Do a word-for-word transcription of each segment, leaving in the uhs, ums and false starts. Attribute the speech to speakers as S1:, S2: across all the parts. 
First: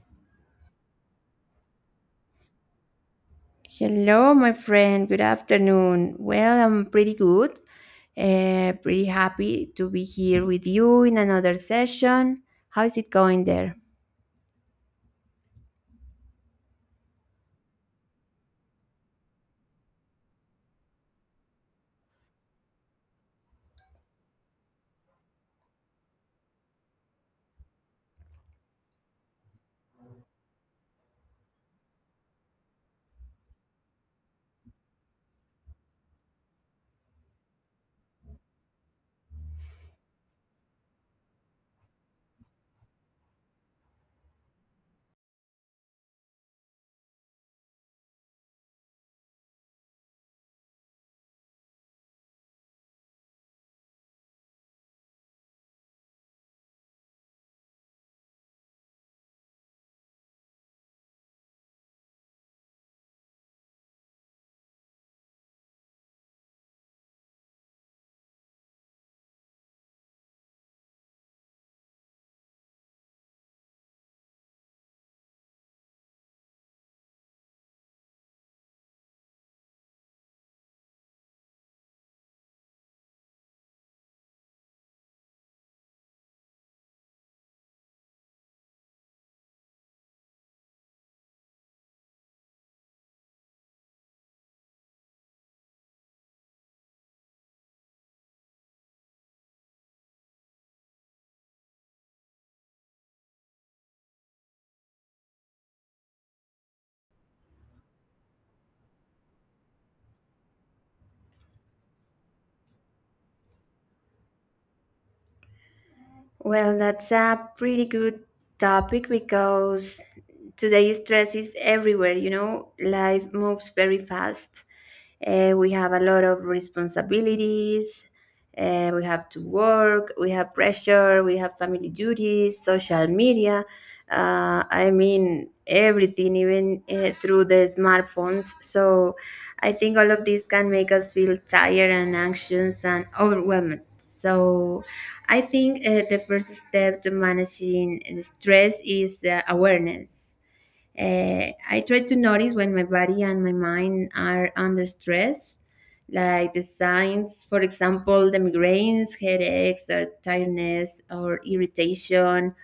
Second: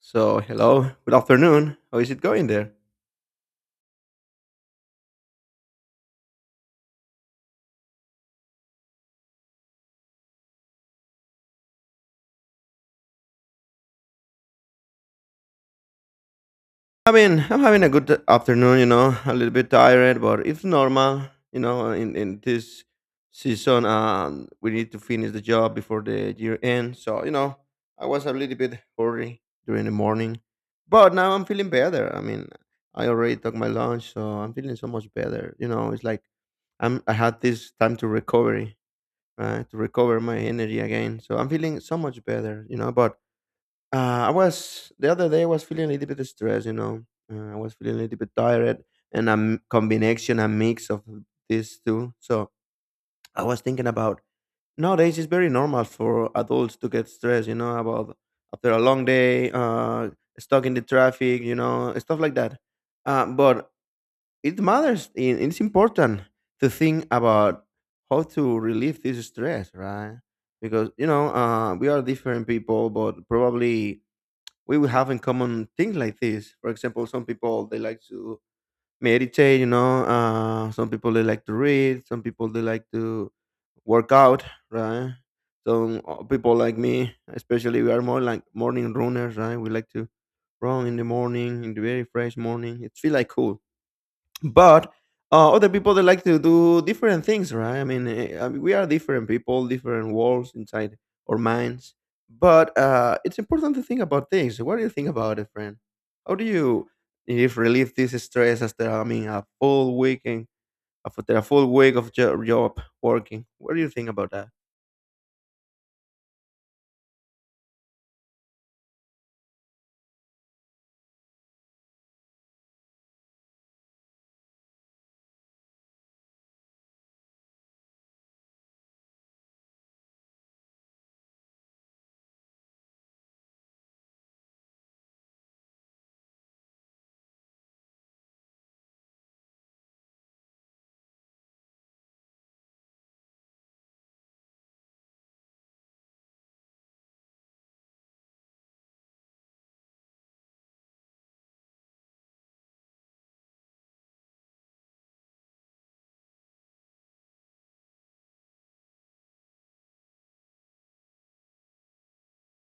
S1: So, hello, good afternoon. How is it going there?
S2: Hello, my friend. Good afternoon. Well, I'm pretty good. Uh, pretty happy to be here with you in another session. How is it going there?
S1: I mean, I'm having a good afternoon, you know, a little bit tired, but it's normal, you know, in, in this season, um, we need to finish the job before the year end. So, you know, I was a little bit hurry during the morning, but now I'm feeling better. I mean, I already took my lunch, so I'm feeling so much better. You know, it's like I'm, I had this time to recovery, right? To recover my energy again. So I'm feeling so much better, you know, but Uh, I was the other day. I was feeling a little bit stressed. You know, uh, I was feeling a little bit tired, and a m- combination, a mix of these two. So I was thinking about nowadays. It's very normal for adults to get stressed. You know, about after a long day, uh, stuck in the traffic. You know, stuff like that. Uh, but it matters. i- It's important to think about how to relieve this stress, right? Because you know, uh, we are different people, but probably we will have in common things like this. For example, some people they like to meditate, you know. Uh, some people they like to read. Some people they like to work out, right? Some uh, people like me, especially, we are more like morning runners, right? We like to run in the morning, in the very fresh morning. It feels like cool but uh, other people they like to do different things, right? I mean eh, I mean, we are different people, different worlds inside our minds, but uh, it's important to think about things. What do you think about it, friend? How do you, if, relieve this stress after, I mean, a full weekend, after a full week of jo- job working? What do you think about that?
S2: Well, that's a pretty good topic because today stress is everywhere, you know, life moves very fast. Uh, we have a lot of responsibilities, uh, we have to work, we have pressure, we have family duties, social media. Uh, I mean, everything, even uh, through the smartphones. So I think all of this can make us feel tired and anxious and overwhelmed. So I think uh, the first step to managing the stress is uh, awareness. Uh, I try to notice when my body and my mind are under stress, like the signs, for example, the migraines, headaches, or tiredness, or irritation,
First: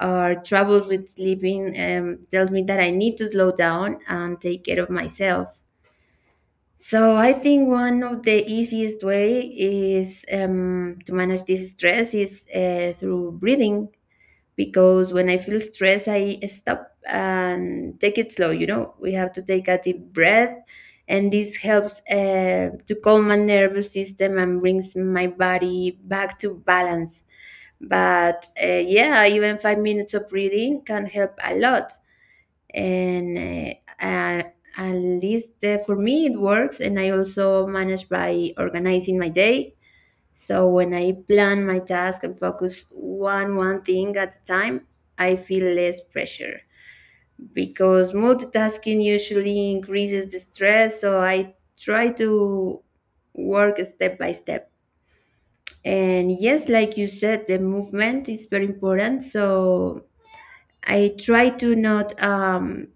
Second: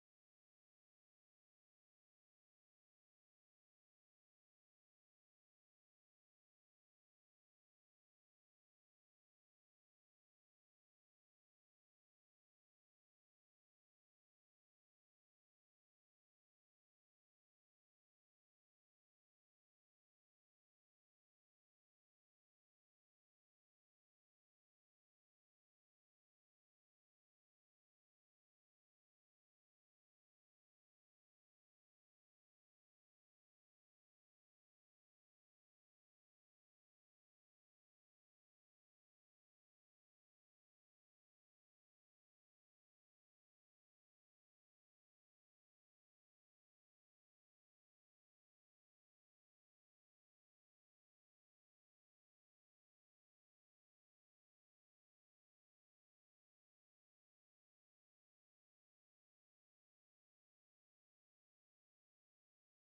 S2: or troubles with sleeping, um, tells me that I need to slow down and take care of myself. So I think one of the easiest way is um, to manage this stress is uh, through breathing because when I feel stress, I stop and take it slow. You know, we have to take a deep breath, and this helps uh, to calm my nervous system and brings my body back to balance. But uh, yeah, even five minutes of breathing can help a lot and uh, uh, at least uh, for me it works. And I also manage by organizing my day, so when I plan my task and focus one one thing at a time, I feel less pressure because multitasking usually increases the stress. So I try to work step by step. And yes, like you said, the movement is very important. So I try to not um,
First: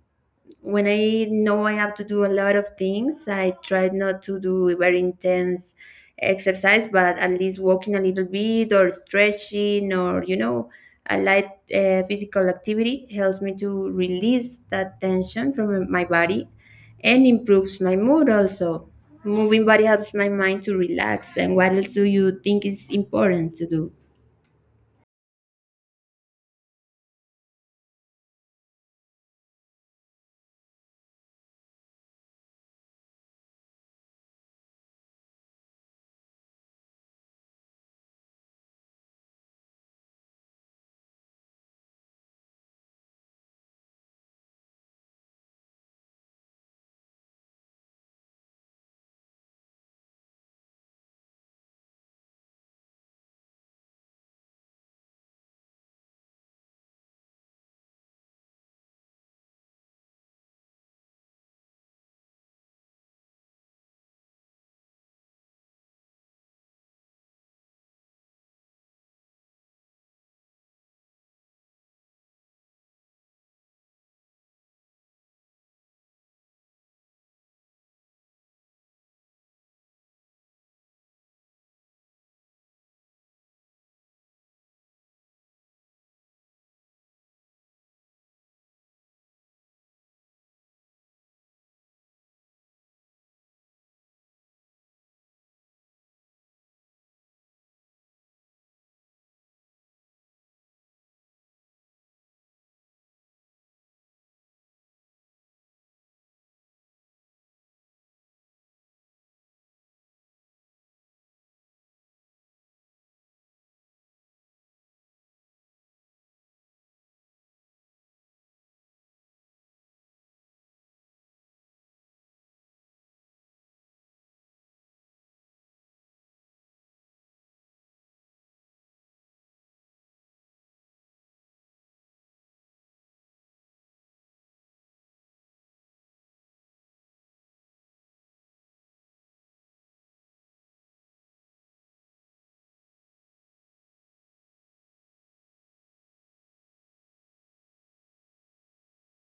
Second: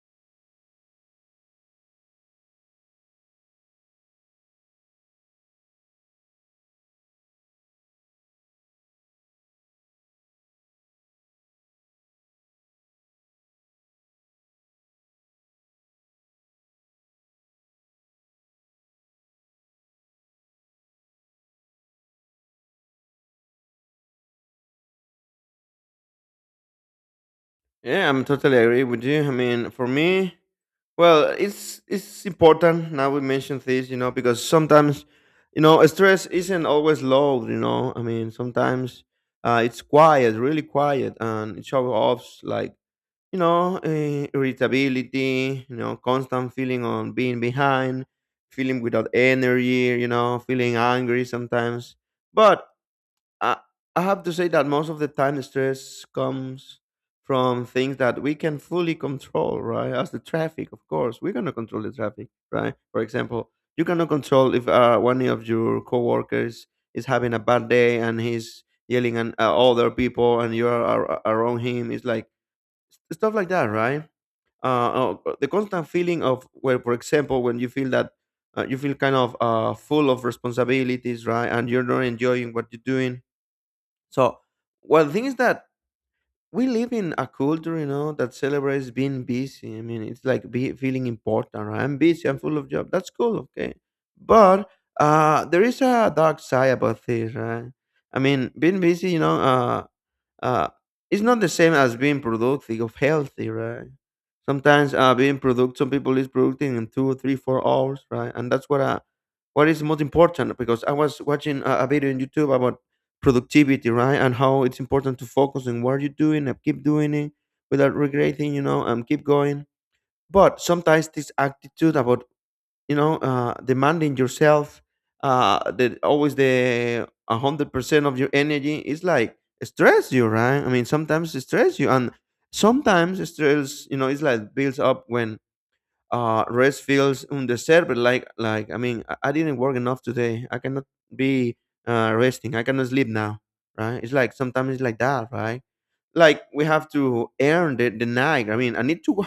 S2: when I know I have to do a lot of things, I try not to do very intense exercise, but at least walking a little bit or stretching or, you know, a light uh, physical activity helps me to release that tension from my body and improves my mood also. Moving body helps my mind to relax. And what else do you think is important to do?
S1: Yeah, I'm totally agree with you. I mean, for me, well, it's it's important now we mention this, you know, because sometimes, you know, stress isn't always loud, you know. I mean, sometimes uh, it's quiet, really quiet, and it shows off like, you know, uh, irritability, you know, constant feeling on being behind, feeling without energy, you know, feeling angry sometimes. But I, I have to say that most of the time stress comes from things that we can fully control, right? As the traffic, of course, we're gonna control the traffic, right? For example, you cannot control if uh, one of your coworkers is having a bad day and he's yelling at uh, other people, and you're ar- around him. It's like stuff like that, right? Uh, uh, uh, the constant feeling of where, for example, when you feel that uh, you feel kind of uh, full of responsibilities, right, and you're not enjoying what you're doing. So, well, the thing is that we live in a culture, you know, that celebrates being busy. I mean, it's like be, feeling important. Right? I'm busy. I'm full of job. That's cool. Okay, but uh, there is a dark side about this, right? I mean, being busy, you know, uh, uh, it's not the same as being productive of healthy, right? Sometimes uh, being productive, some people is productive in two, three, four hours, right? And that's what uh, what is most important, because I was watching a, a video on YouTube about productivity, right? And how it's important to focus on what you're doing and keep doing it without regretting, you know, and keep going. But sometimes this attitude about, you know, uh, demanding yourself, uh, that always the one hundred percent of your energy is like stress you, right? I mean, sometimes it stress you, and sometimes stress, you know, it's like builds up when uh, rest feels undeserved, like like I mean, I, I didn't work enough today, I cannot be uh, resting, I cannot sleep now, right? It's like sometimes it's like that, right? Like we have to earn the, the night. I mean, I need to wo-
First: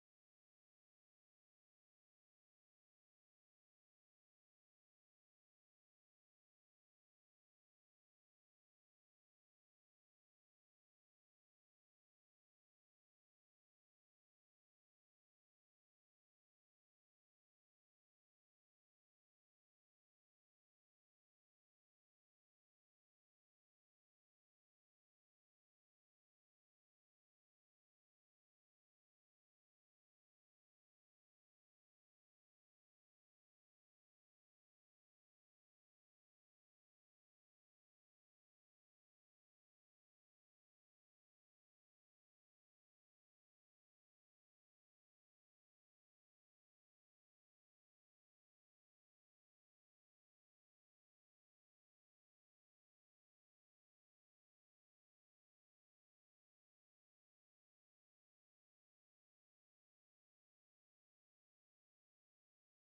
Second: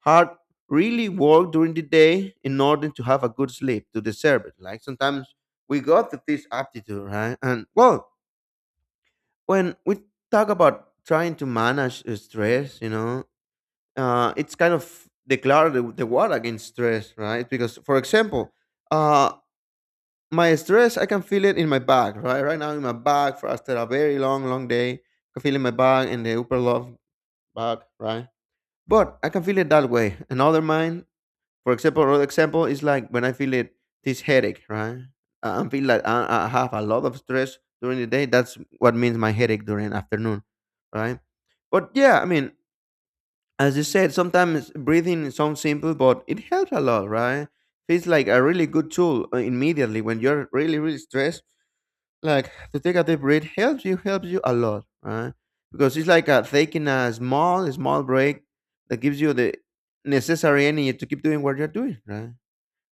S1: hard, really work during the day in order to have a good sleep to deserve it. Like sometimes we got to this aptitude, right? And well, when we talk about trying to manage uh, stress, you know, uh, it's kind of declare the, the war against stress, right? Because for example, uh, my stress I can feel it in my back, right? Right now in my back for after a very long, long day, I can feel in my back and the upper love back, right? But I can feel it that way. Another mind, for example, another example is like when I feel it this headache, right? I I feel like I, I have a lot of stress during the day. That's what means my headache during afternoon, right? But yeah, I mean, as you said, sometimes breathing sounds simple, but it helps a lot, right? Feels like a really good tool uh, immediately when you're really really stressed, like to take a deep breath helps you, helps you a lot, right? Because it's like uh taking a small small break that gives you the necessary energy to keep doing what you're doing, right?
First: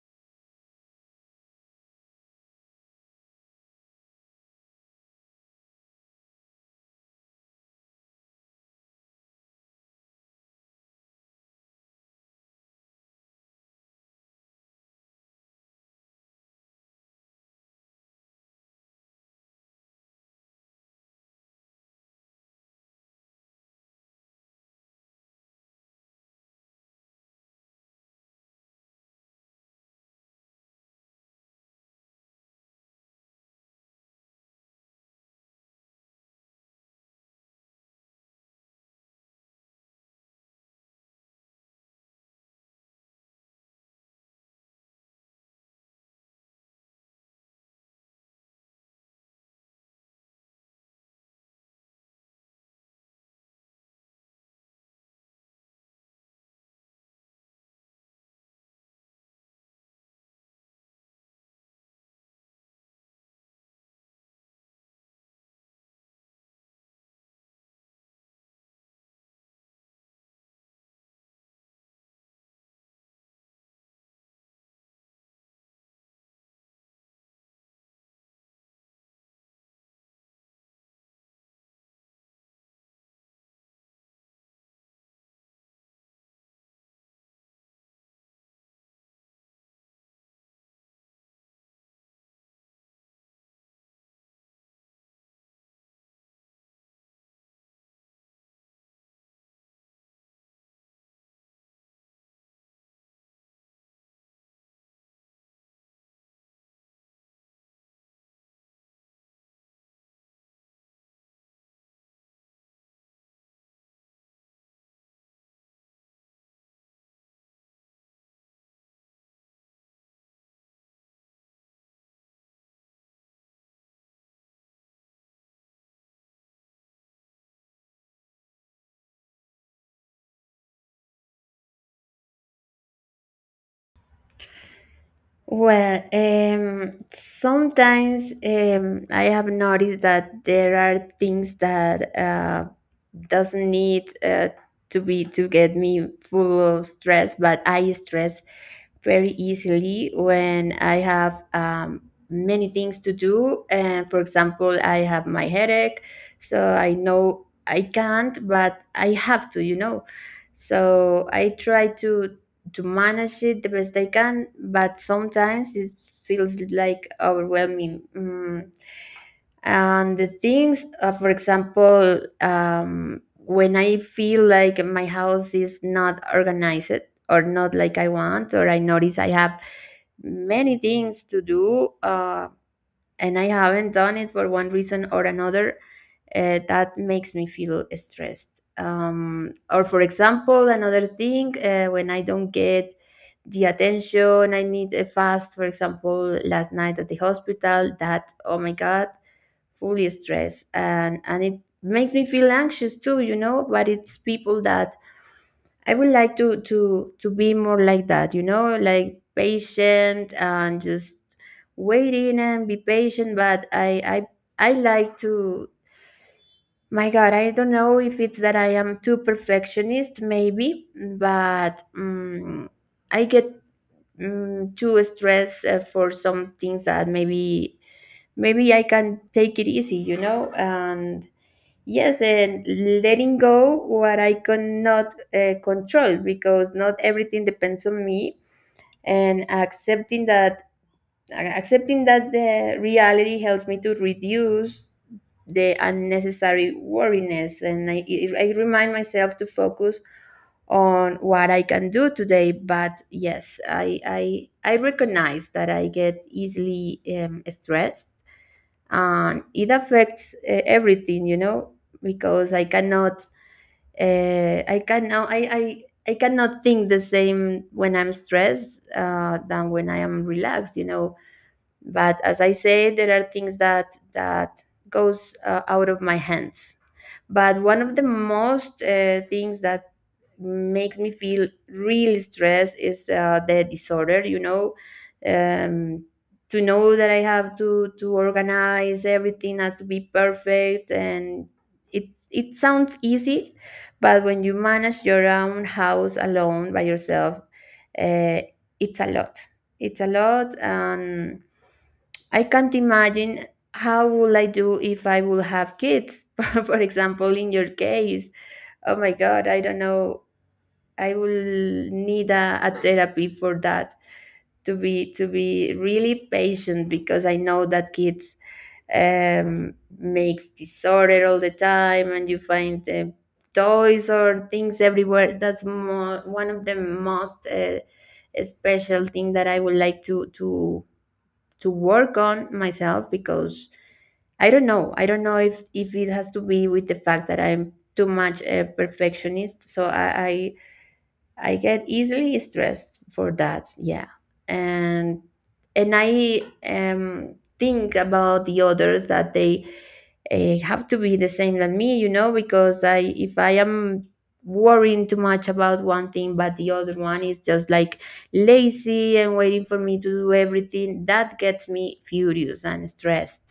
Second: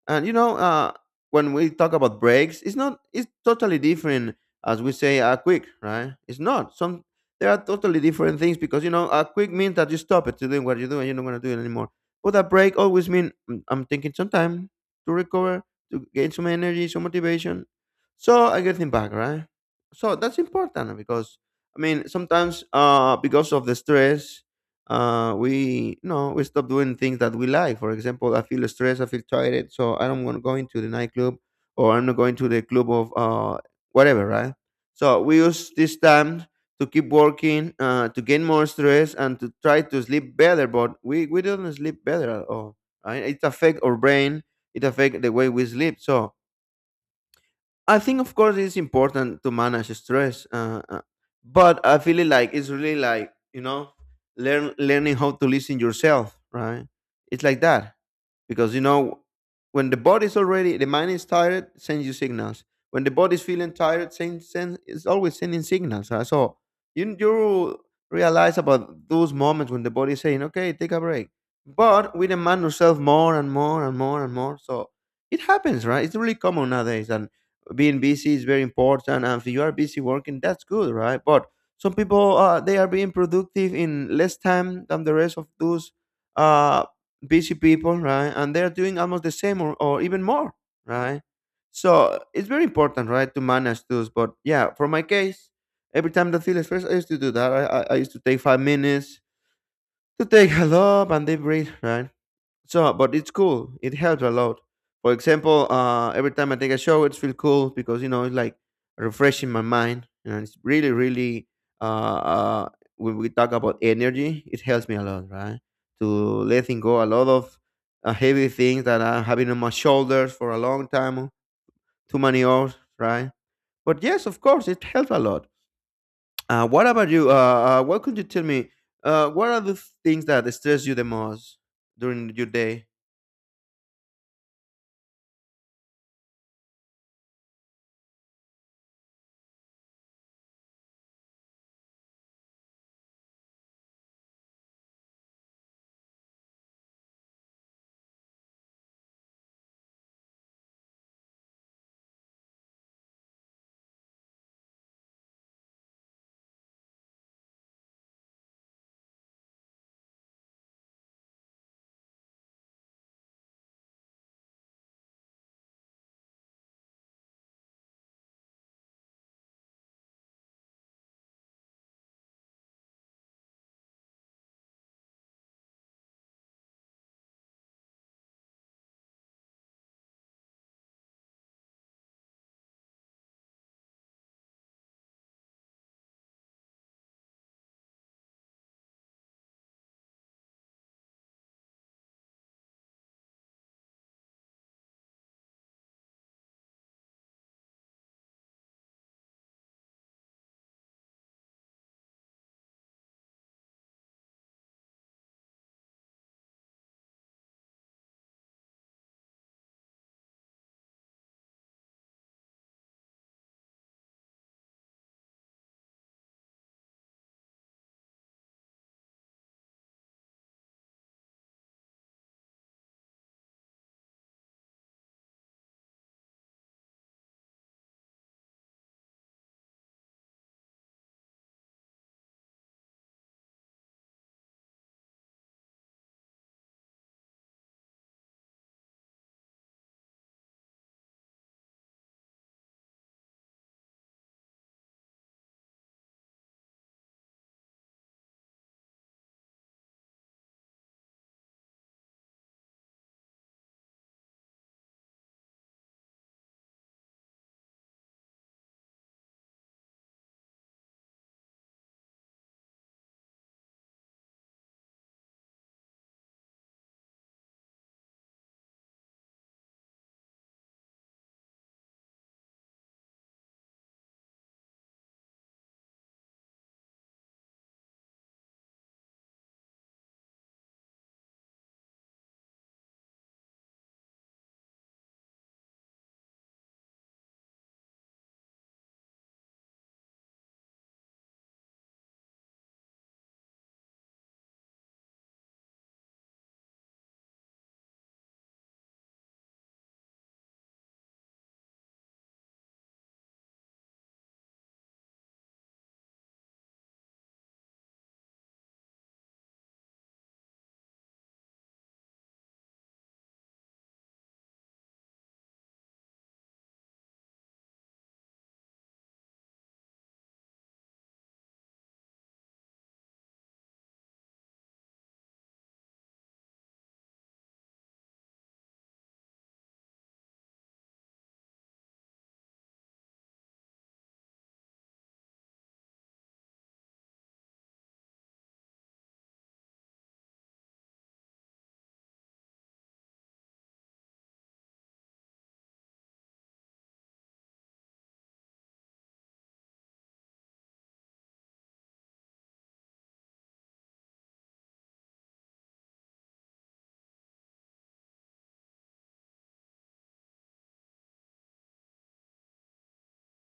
S1: And you know, uh, when we talk about breaks, it's not it's totally different as we say a quick, right? It's not. Some, there are totally different things, because you know a quick means that you stop it to doing what you're doing, you're not gonna do it anymore. But a break always means I'm taking some time to recover, to gain some energy, some motivation. So I get them back, right? So that's important, because I mean sometimes uh because of the stress, uh, we, you know, we stop doing things that we like. For example, I feel stressed, I feel tired, so I don't want to go into the nightclub or I'm not going to the club of uh, whatever, right? So we use this time to keep working, uh, to gain more stress and to try to sleep better, but we, we don't sleep better at all. Right? It affect our brain, it affect the way we sleep. So I think, of course, it's important to manage stress, uh, uh, but I feel it like it's really like, you know, learn learning how to listen yourself, right? It's like that, because you know, when the body's already the mind is tired, sends you signals. When the body's feeling tired, send, send it's always sending signals. Right? So you you realize about those moments when the body is saying, "Okay, take a break," but we demand ourselves more and more and more and more. So it happens, right? It's really common nowadays, and being busy is very important, and if you are busy working, that's good, right? But some people uh, they are being productive in less time than the rest of those uh, busy people, right? And they're doing almost the same, or, or even more, right? So it's very important, right, to manage those. But yeah, for my case, every time that feels first I used to do that, i, I, I used to take five minutes to take a lap and deep breath, right? So, but it's cool. It helps a lot. For example, uh, every time I take a shower, it's feel cool because you know it's like refreshing my mind, and it's really, really. Uh, uh, when we talk about energy, it helps me a lot, right? To letting go a lot of uh, heavy things that I'm having on my shoulders for a long time, too many hours, right? But yes, of course, it helps a lot. Uh, what about you? Uh, uh, what could you tell me? Uh, what are the things that stress you the most during your day?
S2: Well, um, sometimes um, I have noticed that there are things that uh, doesn't need uh, to be to get me full of stress, but I stress very easily when I have um, many things to do. And for example, I have my headache, so I know I can't, but I have to, you know. So I try to to manage it the best I can, but sometimes it feels like overwhelming. Mm. And the things, uh, for example, um, when I feel like my house is not organized or not like I want, or I notice I have many things to do, uh, and I haven't done it for one reason or another, uh, that makes me feel stressed. Um, or, for example, another thing, uh, when I don't get the attention I need a fast, for example, last night at the hospital, that, oh my God, fully stressed. And, and it makes me feel anxious too, you know, but it's people that I would like to to to be more like that, you know, like patient and just waiting and be patient. But I I I like to. My God, I don't know if it's that I am too perfectionist, maybe, but um, I get um, too stressed uh, for some things that maybe maybe I can take it easy, you know. And yes, and letting go what I cannot uh, control, because not everything depends on me, and accepting that accepting that the reality helps me to reduce the unnecessary worriness. And I, I remind myself to focus on what I can do today. But yes, I I, I recognize that I get easily um, stressed, and it affects uh, everything, you know, because I cannot uh, I can now I, I I cannot think the same when I'm stressed uh, than when I am relaxed. You know, but as I say, there are things that that goes uh, out of my hands. But one of the most uh, things that makes me feel real stress is uh, the disorder, you know. um, to know that I have to to organize everything and to be perfect, and it it sounds easy, but when you manage your own house alone by yourself, uh, it's a lot, it's a lot, And I can't imagine how would I do if I would have kids. For example, in your case, oh my God, I don't know, I will need a, a therapy for that to be to be really patient, because I know that kids um, makes disorder all the time and you find uh, toys or things everywhere. That's mo- one of the most uh, special thing that I would like to to to work on myself because I don't know. I don't know if if it has to be with the fact that I'm too much a perfectionist. So I I get easily stressed for that, yeah. And and I um think about the others that they uh, have to be the same than me, you know, because I if I am worrying too much about one thing but the other one is just like lazy and waiting for me to do everything, that gets me furious and stressed.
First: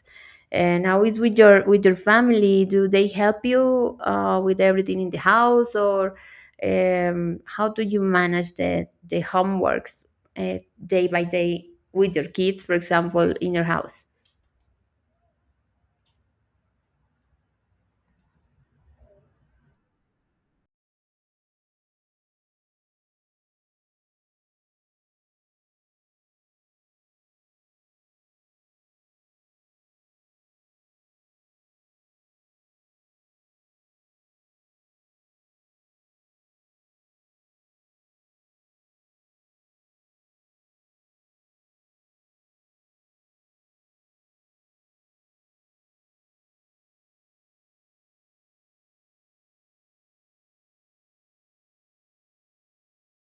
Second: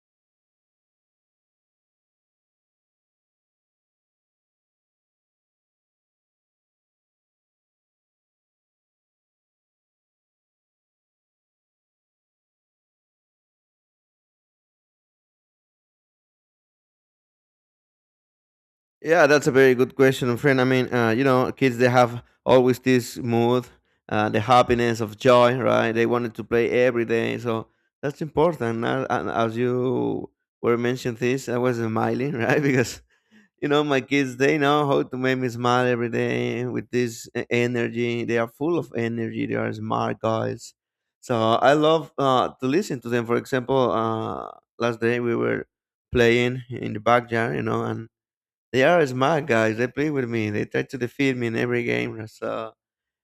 S2: And how is with your with your family? Do they help you uh, with everything in the house, or um, how do you manage the the homeworks uh, day by day with your kids, for example, in your house?
S1: Yeah, that's a very good question, friend. I mean, uh, you know, kids they have always this mood, uh, the happiness of joy, right? They wanted to play every day, so that's important. Now, and as you were mentioning this, I was smiling, right? Because you know, my kids they know how to make me smile every day with this e- energy. They are full of energy. They are smart guys, so I love uh, to listen to them. For example, uh, last day we were playing in the backyard, you know, and they are smart guys. They play with me. They try to defeat me in every game. So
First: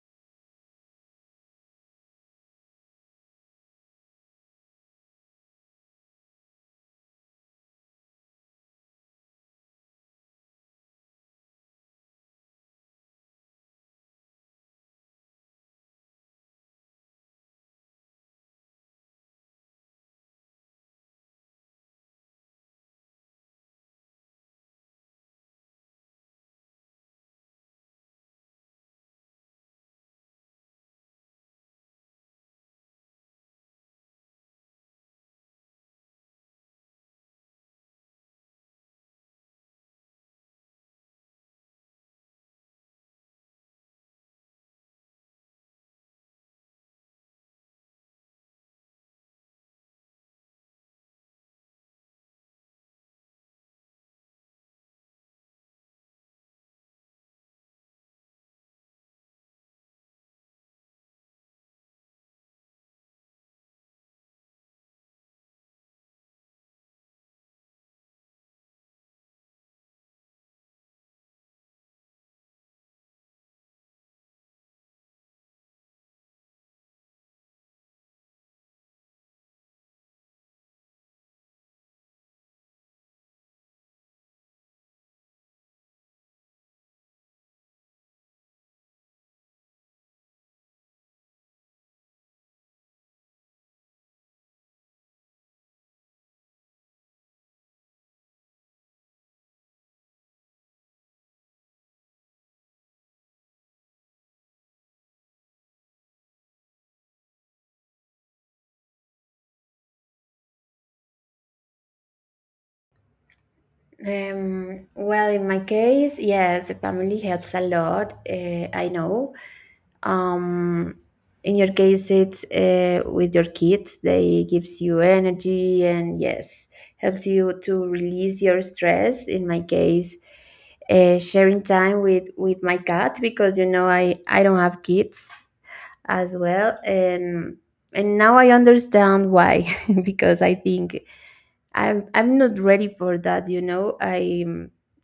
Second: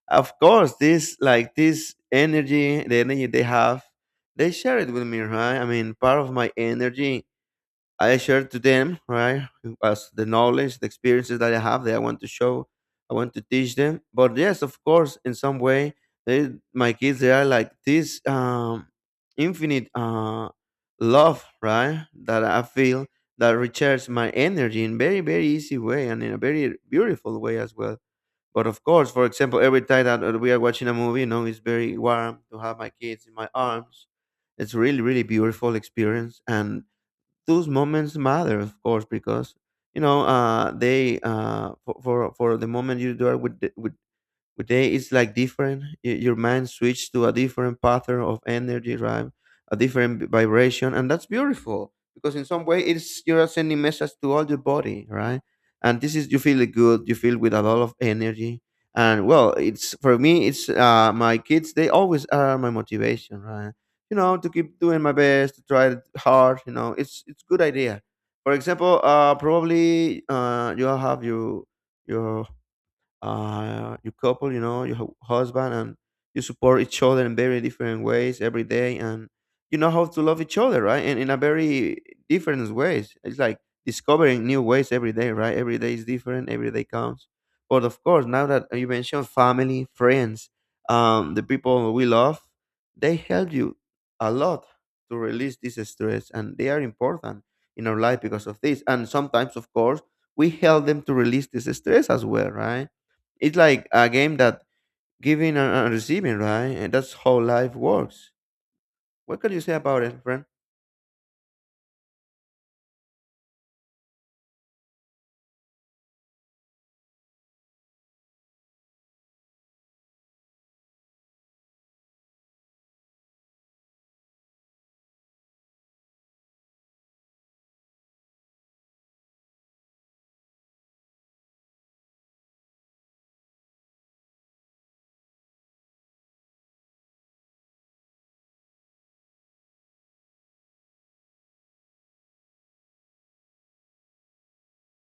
S1: of course, this like this energy, the energy they have, they share it with me, right? I mean, part of my energy I share to them, right? As the knowledge, the experiences that I have that I want to show, I want to teach them. But yes, of course, in some way, they, my kids, they are like this um, infinite uh, love, right? That I feel that recharges my energy in very, very easy way and in a very beautiful way as well. But of course, for example, every time that uh, we are watching a movie, you know, it's very warm to have my kids in my arms. It's really, really beautiful experience, and those moments matter, of course, because you know uh, they uh, for, for for the moment you are with the, with Today it's like different. Y- Your mind switch to a different pattern of energy, right? A different vibration, and that's beautiful because in some way it's you're sending message to all your body, right? And this is you feel good, you feel with a lot of energy, and well, it's for me, it's uh, my kids. They always are my motivation, right? You know, to keep doing my best, to try hard. You know, it's it's good idea. For example, uh, probably uh, you have your your uh, your couple, you know, your hu- husband, and you support each other in very different ways every day, and you know how to love each other, right? And in a very different ways. It's like discovering new ways every day, right? Every day is different. Every day counts. But of course, now that you mentioned family, friends, um, the people we love, they help you a lot to release this stress, and they are important in our life because of this. And sometimes, of course, we help them to release this stress as well, right? It's like a game that giving and and receiving, right? And that's how life works. What can you say about it, friend?
S2: Um, well, in my case, yes, the family helps a lot. Uh, I know um in your case it's uh, with your kids they gives you energy, and yes, helps you to release your stress. In my case, uh, sharing time with with my cat, because you know i i don't have kids as well. and and now I understand why because I think I'm I'm not ready for that, you know. I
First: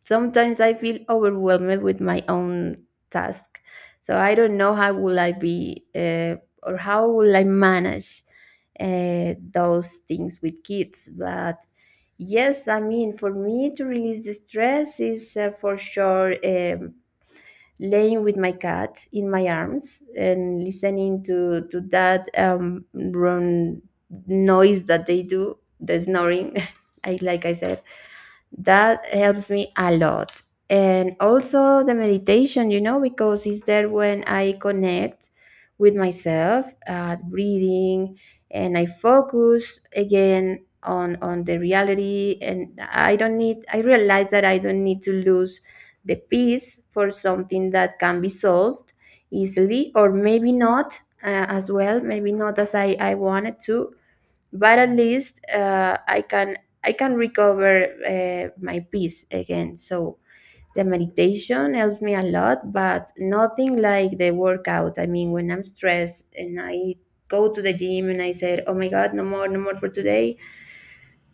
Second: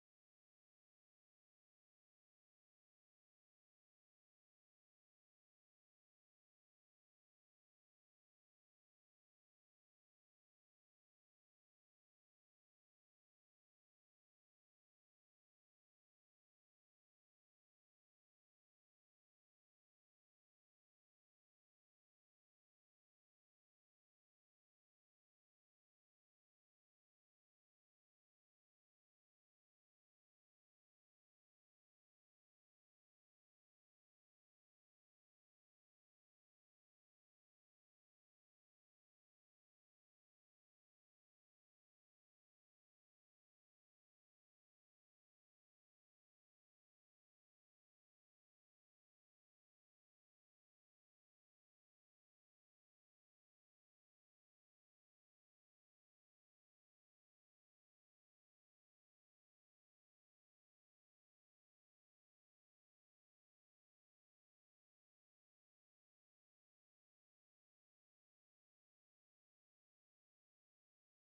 S2: sometimes I feel overwhelmed with my own task, so I don't know how will I be uh, or how will I manage uh, those things with kids. But yes, I mean, for me to release the stress is uh, for sure. Um, laying with my cat in my arms and listening to to that um run noise that they do, the snoring, I like I said, that helps me a lot. And also the meditation, you know, because it's there when I connect with myself, uh, breathing, and I focus again on on the reality, and i don't need I realize that I don't need to lose the peace for something that can be solved easily, or maybe not uh, as well, maybe not as i i wanted to. But at least uh, I can I can recover uh, my peace again. So the meditation helps me a lot, but nothing like the workout. I mean, when I'm stressed and I go to the gym and I said, oh my God, no more no more for today,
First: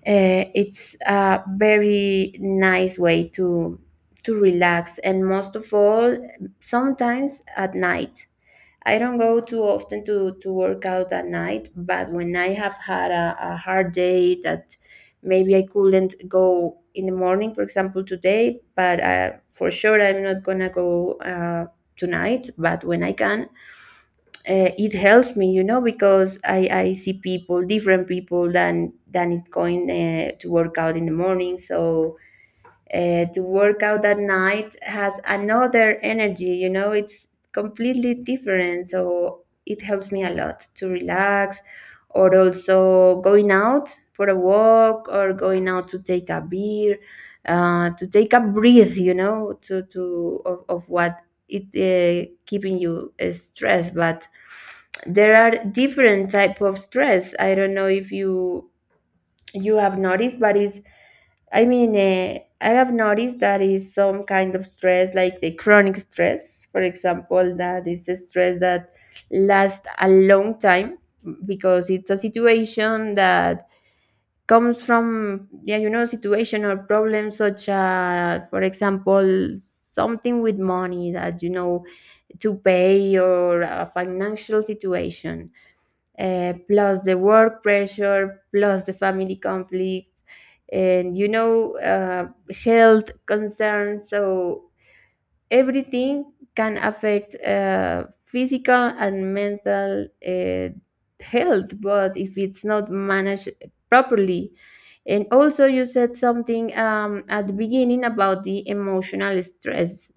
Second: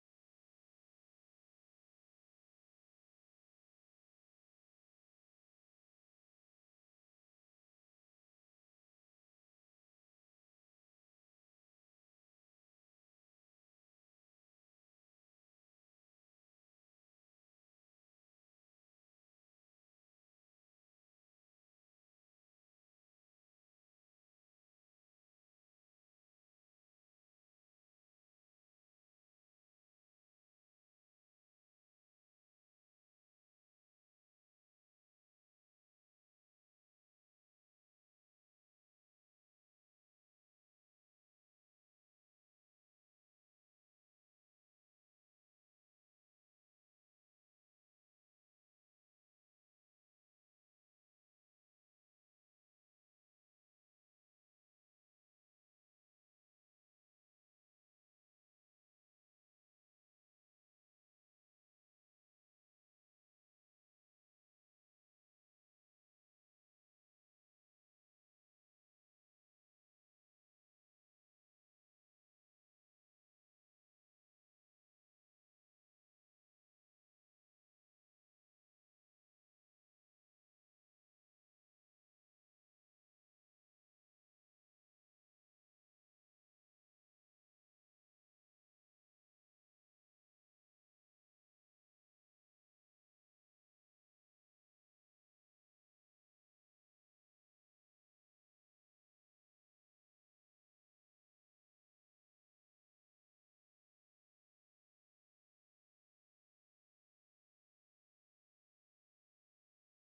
S2: uh, it's a very nice way to to relax. And most of all, sometimes at night, I don't go too often to, to work out at night, but when I have had a, a hard day that maybe I couldn't go in the morning, for example, today, but uh, for sure I'm not gonna go uh, tonight, but when I can, uh, it helps me, you know, because I, I see people, different people than than is going uh, to work out in the morning. So uh, to work out at night has another energy, you know, it's completely different, so it helps me a lot to relax. Or also going out for a walk or going out to take a beer, uh, to take a breath, you know, to, to of, of what it uh, keeping you uh, stressed. But there are different type of stress. I don't know if you you have noticed, but is I mean uh, I have noticed that is some kind of stress like the chronic stress, for example, that is a stress that lasts a long time because it's a situation that comes from, yeah, you know, situation or problems such as, for example, something with money that you know to pay, or a financial situation, uh, plus the work pressure, plus the family conflicts, and you know, uh, health concerns. So everything can affect uh, physical and mental uh, health, but if it's not managed properly. And also, you said something um, at the beginning about the emotional stress.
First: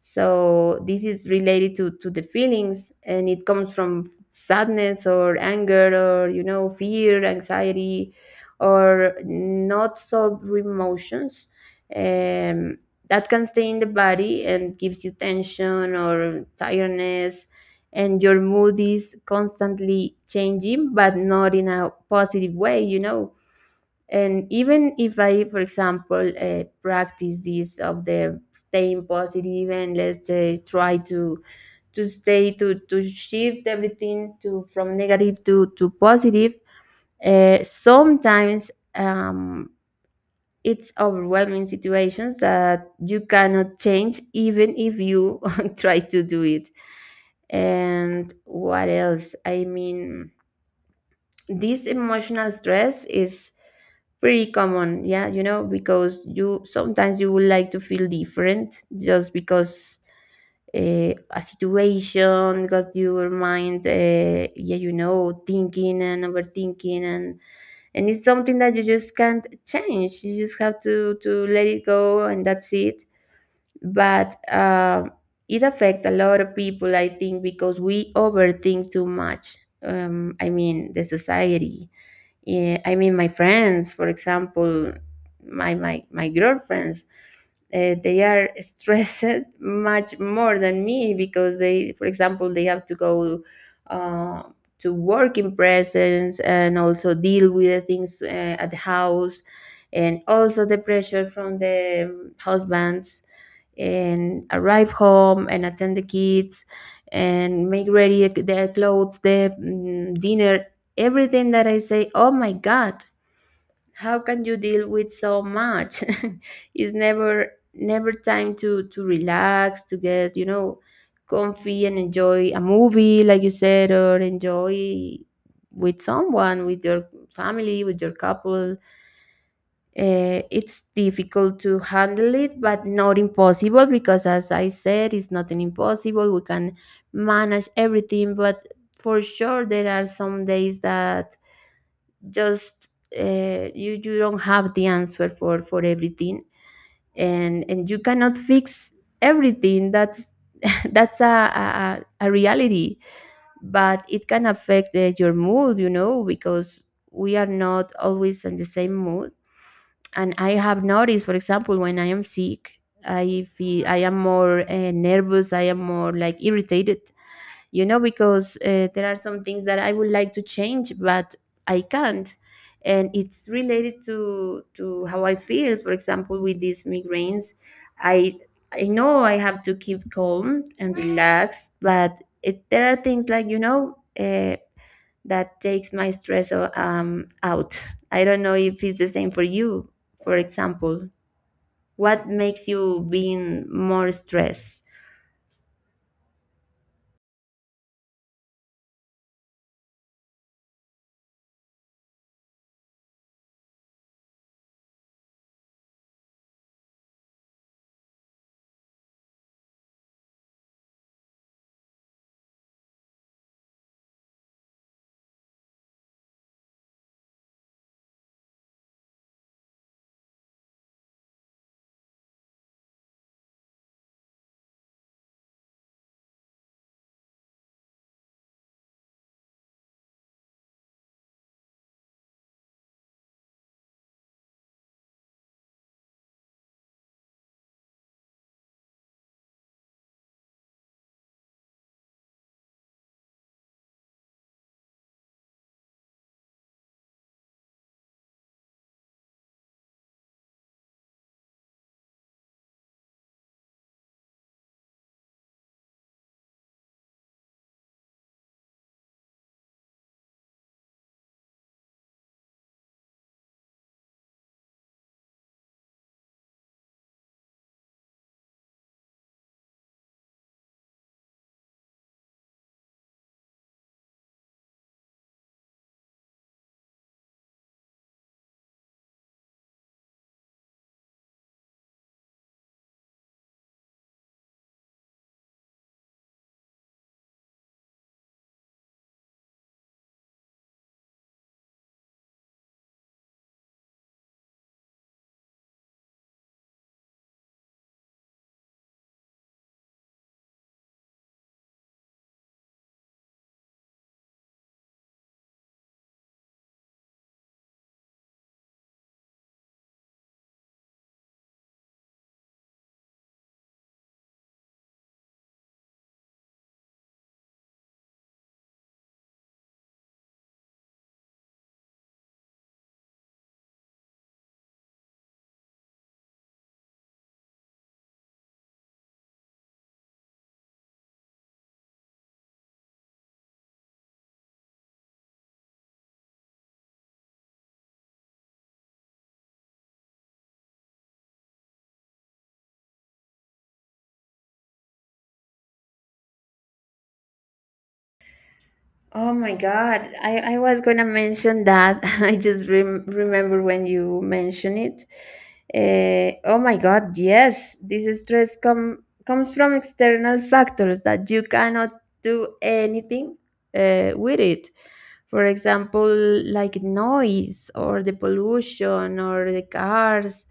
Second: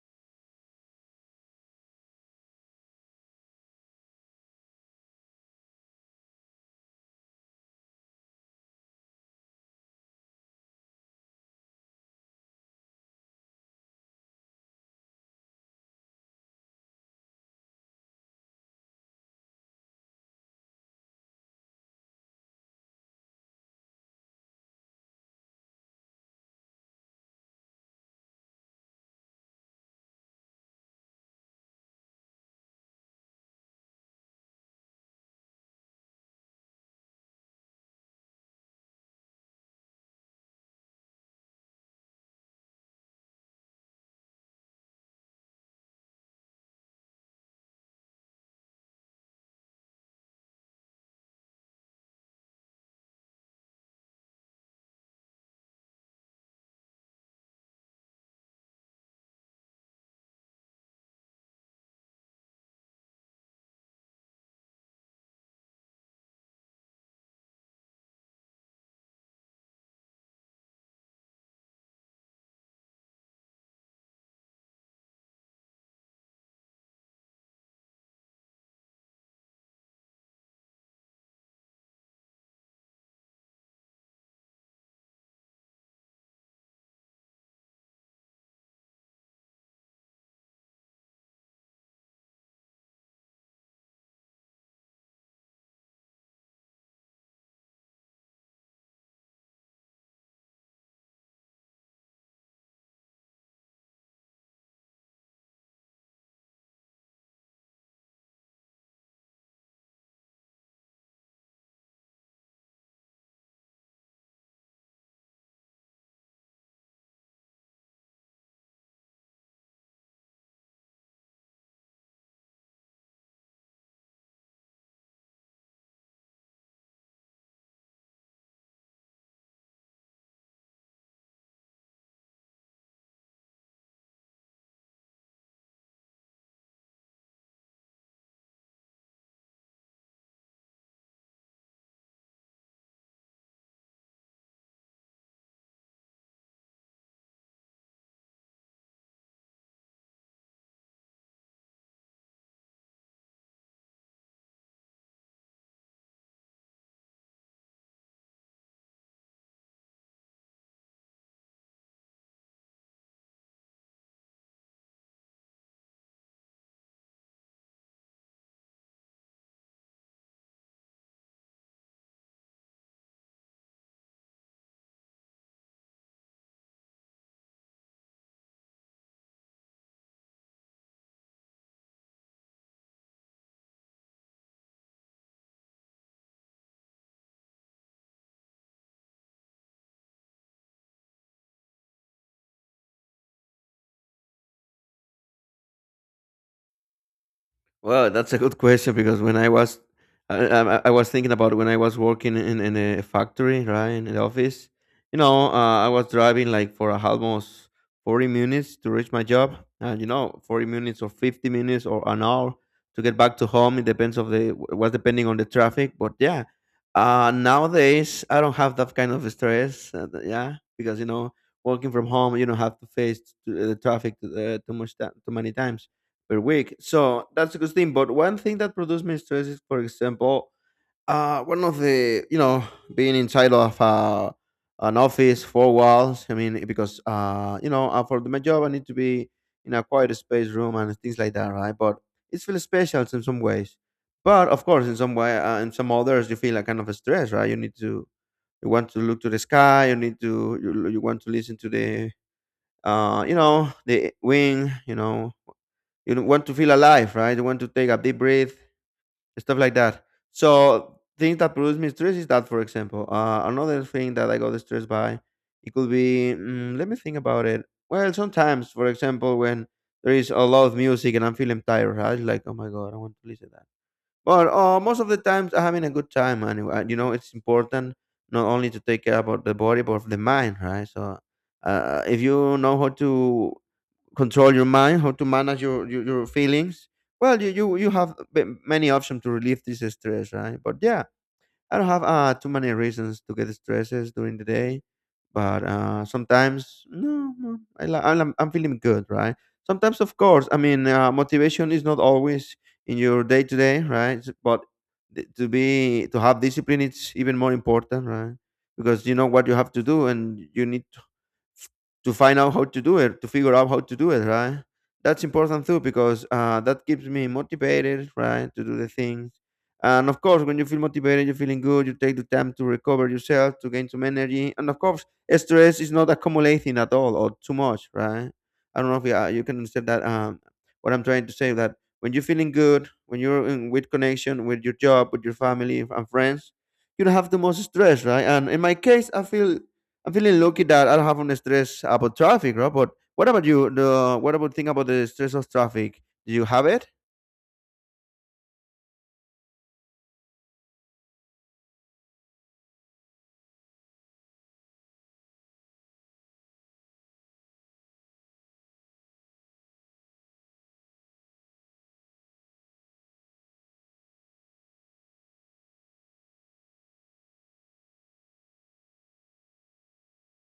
S2: So, this is related to, to the feelings, and it comes from sadness or anger or, you know, fear, anxiety, or not solved emotions. Um, that can stay in the body and gives you tension or tiredness, and your mood is constantly changing but not in a positive way, you know and even if I, for example, uh, practice this of the staying positive, and let's say try to to stay to to shift everything to, from negative to to positive. Uh, sometimes, um it's overwhelming situations that you cannot change, even if you try to do it. And what else? I mean, this emotional stress is pretty common, yeah, you know because you, sometimes you would like to feel different just because, uh, a situation, because your mind, uh, yeah, you know thinking and overthinking, and and it's something that you just can't change. You just have to to let it go, and that's it. But, um, it affects a lot of people, I think, because we overthink too much. um, I mean, the society. Yeah, I mean, my friends, for example, my my my girlfriends, uh, they are stressed much more than me, because they, for example, they have to go uh, to work in presence, and also deal with the things, uh, at the house, and also the pressure from the um, husbands, and arrive home and attend the kids, and make ready their clothes, their mm, dinner. Everything that I say, oh my God, how can you deal with so much? It's never, never time to to relax, to get, you know comfy, and enjoy a movie like you said, or enjoy with someone, with your family, with your couple. Uh, it's difficult to handle it, but not impossible, because as I said, it's nothing impossible. We can manage everything. But for sure, there are some days that, just, uh, you you don't have the answer for for everything. And and you cannot fix everything. That's that's a, a a a reality. But it can affect, uh, your mood, you know, because we are not always in the same mood. And I have noticed, for example, when I am sick, I feel I am more uh, nervous. I am more, like, irritated, you know, because, uh, there are some things that I would like to change, but I can't. And it's related to to how I feel. For example, with these migraines, I I know I have to keep calm and relaxed, but it, there are things, like, you know uh, that takes my stress o- um, out. I don't know if it's the same for you. For example, what makes you being more stressed?
S1: Well, that's a good question because when I was, I, I, I was thinking about when I was working in, in a factory, right, in the office. You know, uh, I was driving like for almost forty minutes to reach my job, and you know, forty minutes or fifty minutes or an hour to get back to home. It depends of the was depending on the traffic, but yeah. Uh, nowadays I don't have that kind of stress. Uh, th- yeah, because you know, working from home, you don't have to face t- the traffic uh, too much ti- too many times per week. So that's a good thing. But one thing that produced me stress is, for example, uh, one of the you know being inside of uh, an office four walls. I mean, because uh, you know uh, for my job I need to be in a quiet space room and things like that, right? But it's feel special in some ways. But of course, in some way, uh, in some others, you feel a kind of stress, right? You need to you want to look to the sky. You need to you, you want to listen to the uh, you know the wind. You know you know, want to feel alive, right? You want to take a deep breath, stuff like that. So things that produce me stress is that, for example, uh, another thing that I got stressed by, it could be. Mm, let me think about it. Well, sometimes, for example, when there is a lot of music and I'm feeling tired, right? Like, oh my god, I want to listen to that. But uh, most of the times, I'm having a good time, and uh, you know, it's important not only to take care about the body but of the mind, right? So. Uh, if you know how to control your mind, how to manage your your, your feelings. Well, you you you have b- many options to relieve this stress, right? But yeah, I don't have uh too many reasons to get stresses during the day. But uh, sometimes no, no I, li- I'm I'm feeling good, right? Sometimes, of course, I mean, uh, motivation is not always in your day to day, right? S- But th- to be to have discipline, it's even more important, right? Because you know what you have to do, and you need to find out how to do it, to figure out how to do it, right? That's important too because uh, that keeps me motivated, right, to do the things. And of course, when you feel motivated, you're feeling good, you take the time to recover yourself, to gain some energy. And of course, stress is not accumulating at all or too much, right? I don't know if you, uh, you can understand that. Um, what I'm trying to say that when you're feeling good, when you're in with connection with your job, with your family and friends, you don't have the most stress, right? And in my case, I feel I'm feeling lucky that I don't have any stress about traffic, right? But what about you? The, what about think about the stress of traffic? Do you have it?
S2: Oh my God. I, I was going to mention that. I just rem remember when you mentioned it. Eh, oh my God, yes. This stress com comes from external factors that you cannot do anything uh, with it. For example, like noise or the pollution or the cars,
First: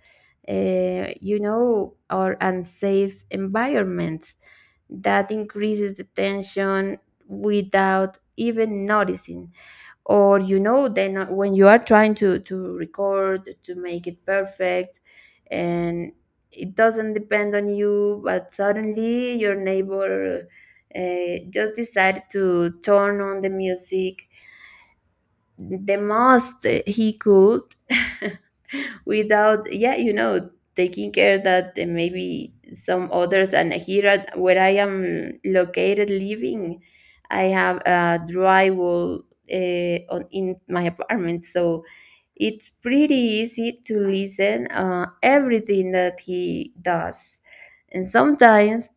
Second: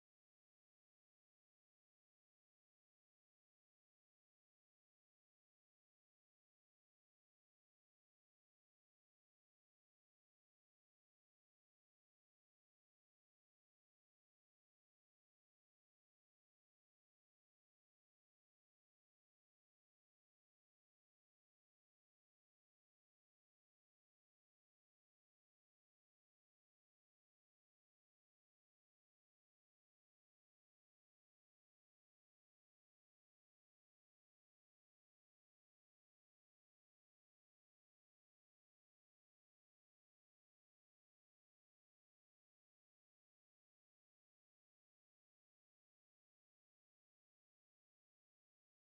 S2: uh, you know, or unsafe environments. That increases the tension without even noticing. Or, you know, then, uh, when you are trying to to record, to make it perfect, and it doesn't depend on you, but suddenly your neighbor, uh, just decided to turn on the music the most he could, without, yeah, you know taking care that, uh, maybe some others. And here, at where I am located living, I have a drywall, uh, on in my apartment, so it's pretty easy to listen, uh, everything that he does. And sometimes,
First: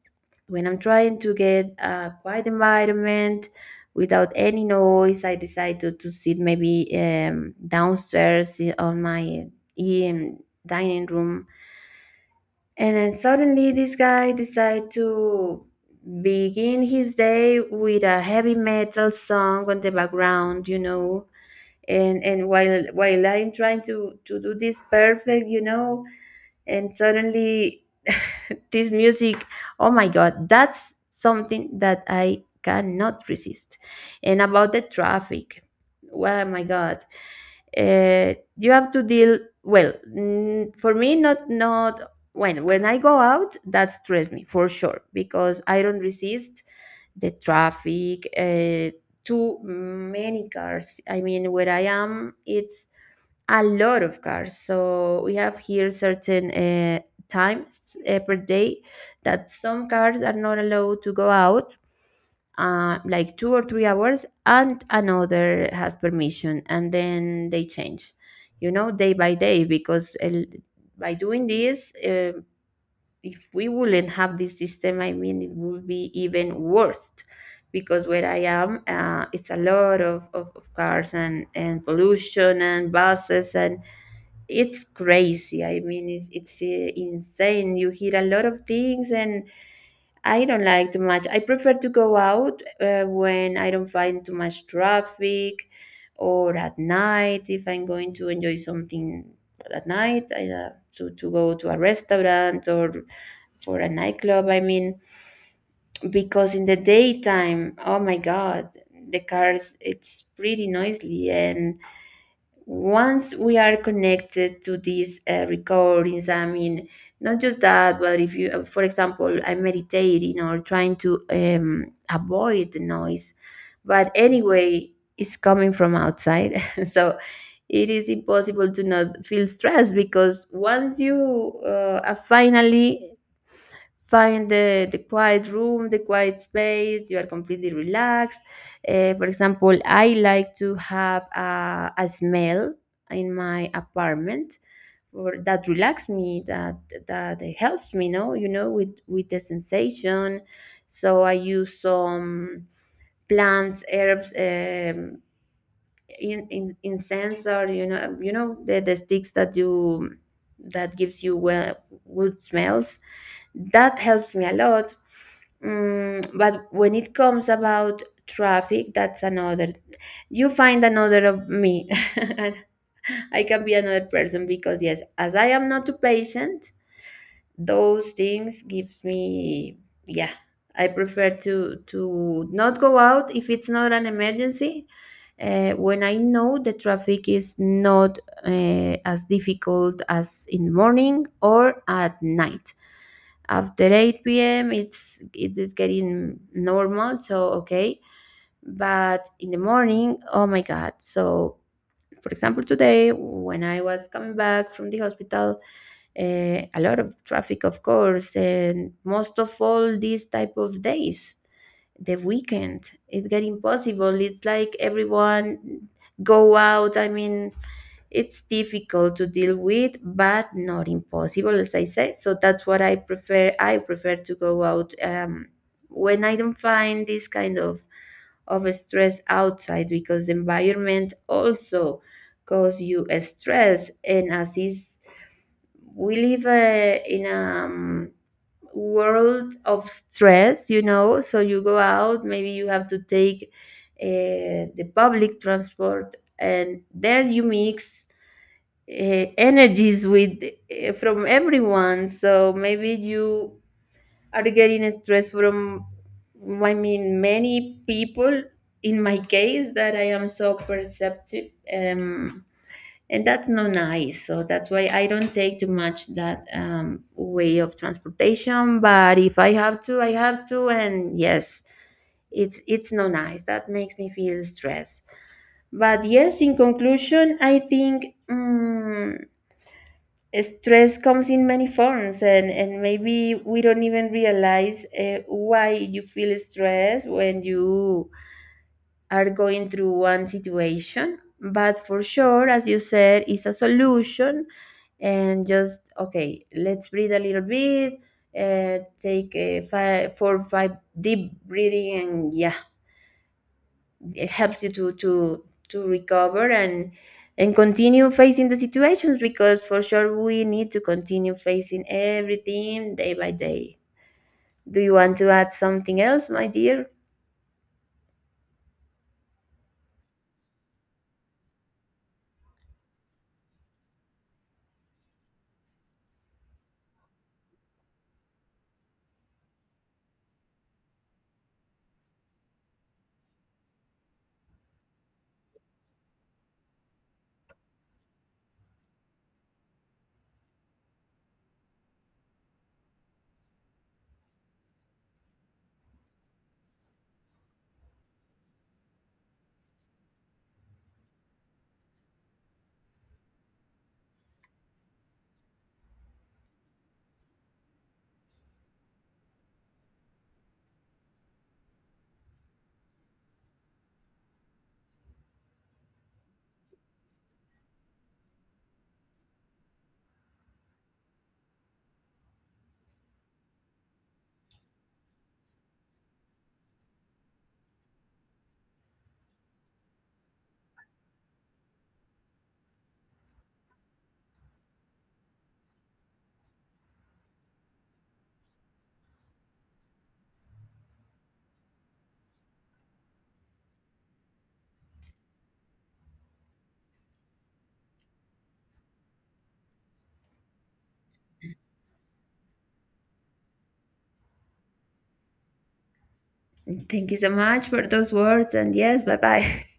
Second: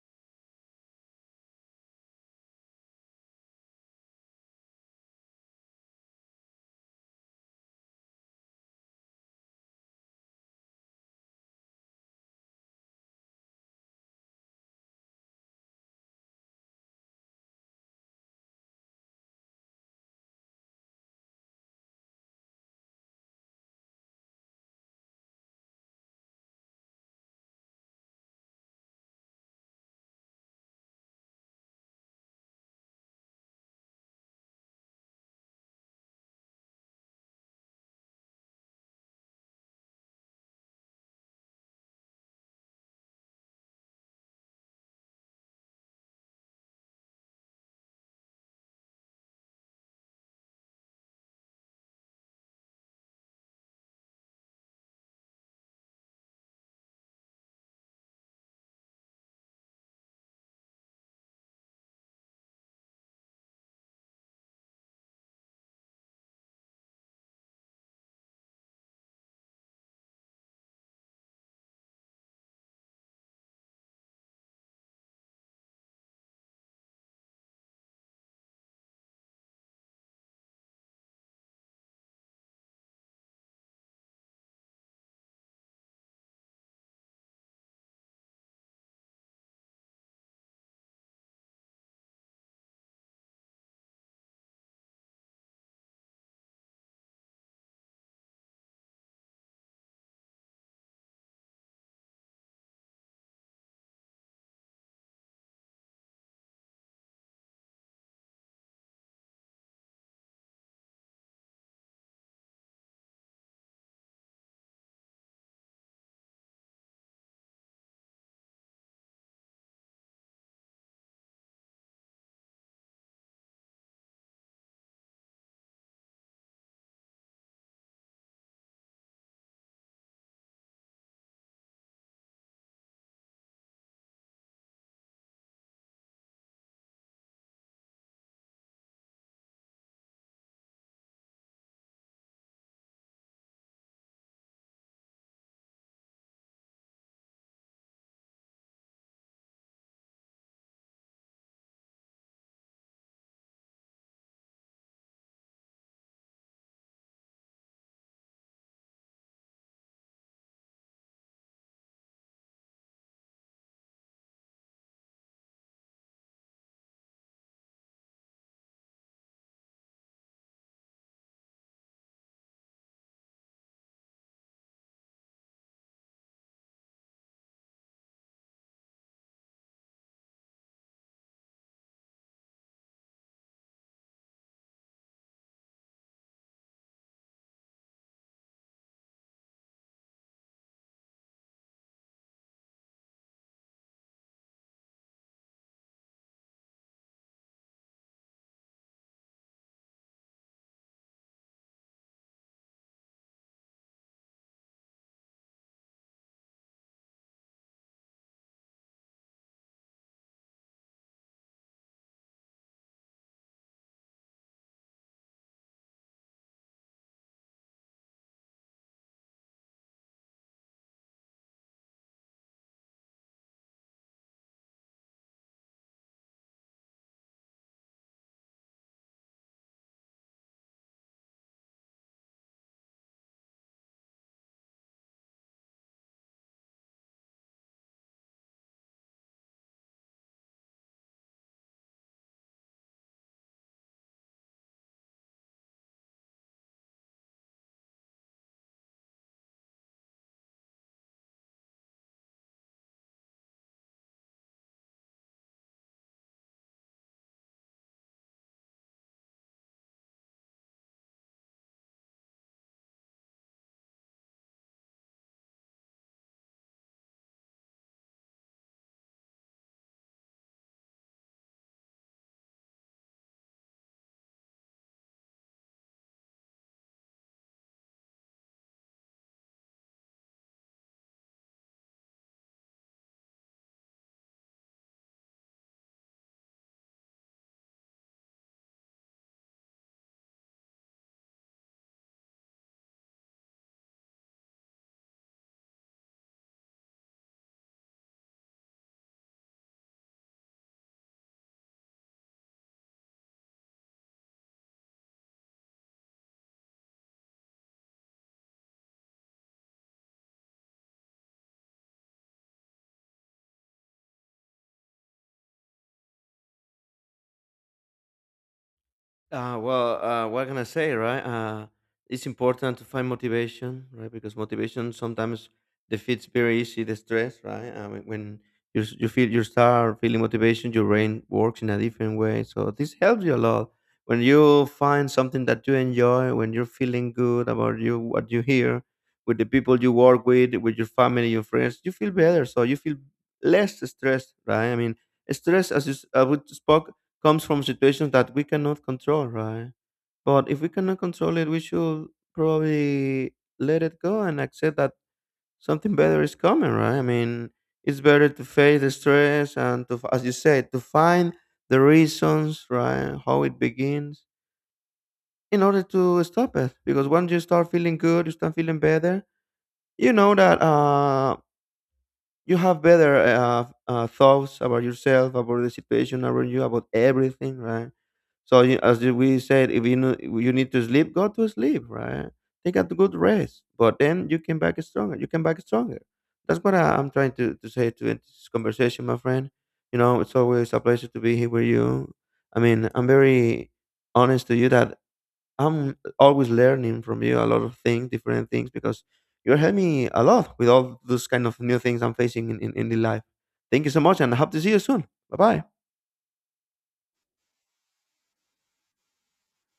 S2: when I'm trying to get a quiet environment without any noise, I decide to to sit, maybe, um, downstairs, i- on my, um, dining room. And then suddenly this guy decide to begin his day with a heavy metal song on the background, you know. And, and while while I'm trying to to do this perfect, you know, and suddenly this music. Oh my God, that's something that I cannot resist. And about the traffic, oh my God, uh, you have to deal. Well, mm, for me, not not when when I go out, that stress me for sure, because I don't resist the traffic, uh, too many cars. I mean, where I am, it's a lot of cars. So we have here certain, uh, times, uh, per day that some cars are not allowed to go out, uh, like two or three hours, and another has permission, and then they change, you know, day by day. Because, uh, by doing this, uh, if we wouldn't have this system, I mean, it would be even worse. Because where I am, uh, it's a lot of, of, of cars, and, and pollution, and buses, and it's crazy. I mean, it's it's uh, insane. You hear a lot of things, and I don't like too much. I prefer to go out uh, when I don't find too much traffic, or at night, if I'm going to enjoy something at night. I, uh, to to go to a restaurant or for a nightclub. I mean, because in the daytime, oh my God, the cars, it's pretty noisy. And once we are connected to these, uh, recordings, I mean, not just that, but if you, uh, for example, I'm meditating or trying to, um, avoid the noise, but anyway, it's coming from outside. So it is impossible to not feel stressed, because once you, uh, are finally find the, the quiet room, the quiet space, you are completely relaxed. Uh, for example, I like to have a, a smell in my apartment, or that relax me, that that helps me. No, you know, with with the sensation. So I use some plants, herbs, um, in in incense, or, you know you know the, the sticks that you, that gives you, well, good smells, that helps me a lot. Mm, but when it comes about traffic, that's another, you find another of me. And I can be another person, because yes, as I am not too patient, those things gives me, yeah, I prefer to to not go out if it's not an emergency, uh, when I know the traffic is not, uh, as difficult as in the morning or at night. After eight p m, it's it is getting normal, so okay. But in the morning, oh my God. So for example, today, when I was coming back from the hospital, uh, a lot of traffic, of course. And most of all, these type of days, the weekend, it get impossible. It's like everyone go out. I mean, it's difficult to deal with, but not impossible, as I said. So that's what I prefer. I prefer to go out, um, when I don't find this kind of of stress outside, because the environment also cause you a stress. And as is, we live, uh, in a, um, world of stress, you know. So you go out, maybe you have to take, uh, the public transport, and there you mix, uh, energies with, uh, from everyone. So maybe you are getting stress from, I mean, many people. In my case, that I am so perceptive. Um, and that's not nice. So that's why I don't take too much that, um, way of transportation. But if I have to, I have to. And yes, it's it's not nice, that makes me feel stressed. But yes, in conclusion, I think, um, stress comes in many forms, and and maybe we don't even realize, uh, why you feel stressed when you are going through one situation. But for sure, as you said, it's a solution. And just, okay, let's breathe a little bit, uh, take a five, four five deep breathing, and yeah, it helps you to to to recover, and and continue facing the situations, because for sure, we need to continue facing everything day by day. Do you want to add something else, my dear?
S1: Uh, well, uh, what can I say, right? Uh, it's important to find motivation, right? Because motivation sometimes defeats very easy the stress, right? I mean, when you s- you feel you start feeling motivation, your brain works in a different way. So this helps you a lot when you find something that you enjoy, when you're feeling good about you, what you hear, with the people you work with, with your family, your friends, you feel better. So you feel less stressed, right? I mean, stress, as you s- uh, we spoke comes from situations that we cannot control, right? But if we cannot control it, we should probably let it go and accept that something better is coming, right? I mean, it's better to face the stress and to, as you said, to find the reasons, right? How it begins in order to stop it. Because once you start feeling good, you start feeling better, you know that uh, you have better uh, uh, thoughts about yourself, about the situation around you, about everything, right? So you, as you- we said, if you know, you need to sleep, go to sleep, right? Take a good rest, but then you came back stronger. You came back stronger. That's what I, I'm trying to, to say to end this conversation, my friend. You know, it's always a pleasure to be here with you. I mean, I'm very honest to you that I'm always learning from you a lot of things, different things, because you're helping me a lot with all those kind of new things I'm facing in, in, in the life. Thank you so much and I hope to see you soon. Bye bye.
S2: Thank you so much for those words, and yes, bye bye.